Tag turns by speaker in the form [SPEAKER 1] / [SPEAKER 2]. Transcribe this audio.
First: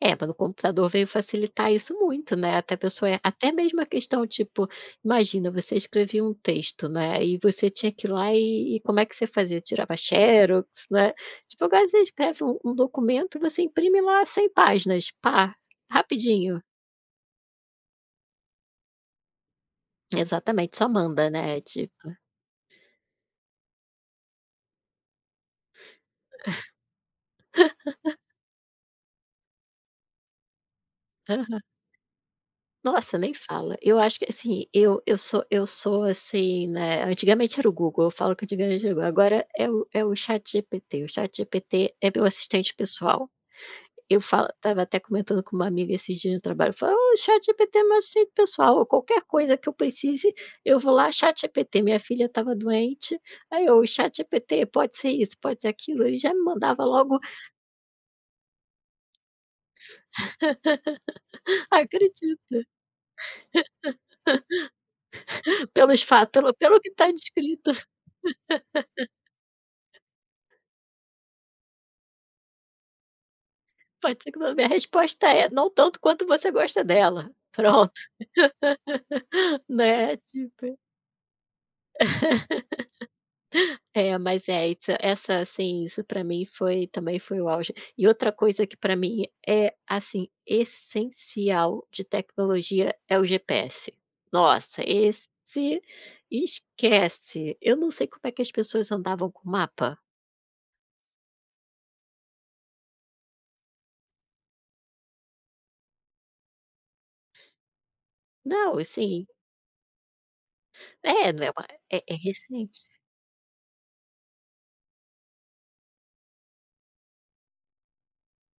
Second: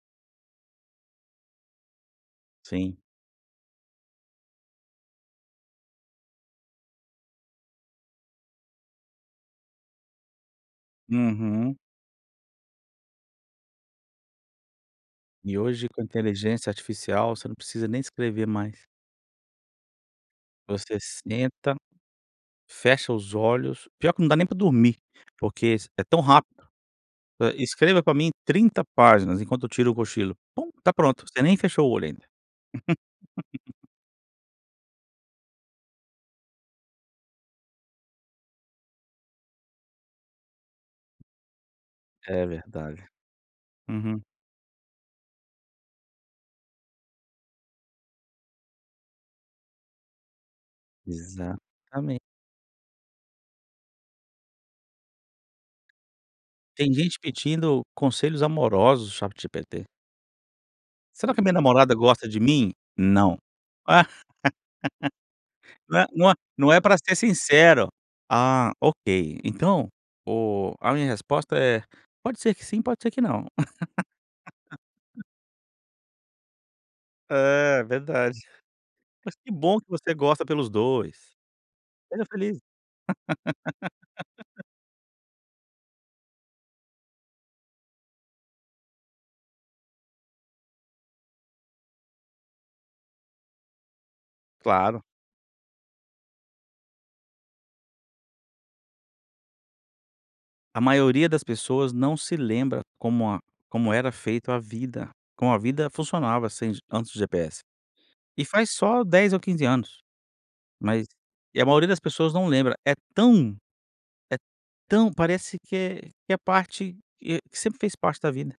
[SPEAKER 1] É, pelo computador, veio facilitar isso muito, né, até a
[SPEAKER 2] Sim.
[SPEAKER 1] pessoa é até mesmo a questão, tipo, imagina, você escrevia um texto, né, e você tinha que ir lá e e como é que você fazia? Tirava xerox, né. Tipo,
[SPEAKER 2] Uhum.
[SPEAKER 1] agora você escreve um um documento e você imprime lá 100 páginas, pá,
[SPEAKER 2] E hoje com a
[SPEAKER 1] rapidinho.
[SPEAKER 2] inteligência artificial, você não precisa nem escrever mais.
[SPEAKER 1] Exatamente, só
[SPEAKER 2] Você
[SPEAKER 1] manda, né,
[SPEAKER 2] senta,
[SPEAKER 1] tipo.
[SPEAKER 2] fecha os olhos pior que não dá nem para dormir, porque s é tão rápido. Hã, "escreva para mim 30 páginas, enquanto eu tiro um cochilo", pum, está pronto, você nem
[SPEAKER 1] Aham.
[SPEAKER 2] fechou o olho ainda.
[SPEAKER 1] Nossa, nem fala. Eu acho que assim, eu eu sou eu sou, assim, né, antigamente era o Google, eu falo que antigamente era o Google, agora é o é o ChatGPT, o ChatGPT é meu
[SPEAKER 2] É
[SPEAKER 1] assistente
[SPEAKER 2] verdade.
[SPEAKER 1] pessoal, eu
[SPEAKER 2] Uhum.
[SPEAKER 1] falo. Estava até comentando com uma amiga esses dias no trabalho, eu falo: "Oh, ChatGPT é meu assistente pessoal", ou qualquer coisa que eu precise, eu vou lá, ChatGPT. Minha
[SPEAKER 2] Exatamen
[SPEAKER 1] filha estava doente, aí eu "o ChatGPT, pode ser isso, pode ser aquilo", ele já me mandava
[SPEAKER 2] Tem
[SPEAKER 1] logo
[SPEAKER 2] gente pedindo conselhos amorosos ChatGPT. "Será que a minha namorada
[SPEAKER 1] Acredito.
[SPEAKER 2] gosta de mim?". "Não". "Não
[SPEAKER 1] Pelos
[SPEAKER 2] é
[SPEAKER 1] fato
[SPEAKER 2] não é
[SPEAKER 1] pelo
[SPEAKER 2] não
[SPEAKER 1] pelo
[SPEAKER 2] é
[SPEAKER 1] que
[SPEAKER 2] para
[SPEAKER 1] está
[SPEAKER 2] ser
[SPEAKER 1] descrito.
[SPEAKER 2] sincero". "Ah, ok. Então o a minha resposta é, pode ser que sim, pode ser que não".
[SPEAKER 1] Pode ser que a minha resposta é: "Não tanto quanto você gosta dela,
[SPEAKER 2] É,
[SPEAKER 1] pronto".
[SPEAKER 2] verdade. Mas que bom que você
[SPEAKER 1] Né,
[SPEAKER 2] gosta pelos
[SPEAKER 1] tipo.
[SPEAKER 2] 2. Seja feliz.
[SPEAKER 1] É mas é essa essa assim, isso para mim foi, também foi o auge. E outra coisa que para mim, eh, assim, essencial de tecnologia, é o GPS. Nossa,
[SPEAKER 2] Claro.
[SPEAKER 1] esse esquece. Eu não sei como é que as pessoas andavam com mapa.
[SPEAKER 2] A maioria das pessoas não se lembra como a como era feito a vida, como a vida funcionava sem antes do GPS. E faz
[SPEAKER 1] Não,
[SPEAKER 2] só
[SPEAKER 1] sim.
[SPEAKER 2] 10 ou 15 anos. Mas
[SPEAKER 1] É, não é
[SPEAKER 2] e a
[SPEAKER 1] uma
[SPEAKER 2] maioria das
[SPEAKER 1] é é
[SPEAKER 2] pessoas não lembra,
[SPEAKER 1] recente.
[SPEAKER 2] é tão é tão parece que é que é parte, eh, que sempre fez parte da vida.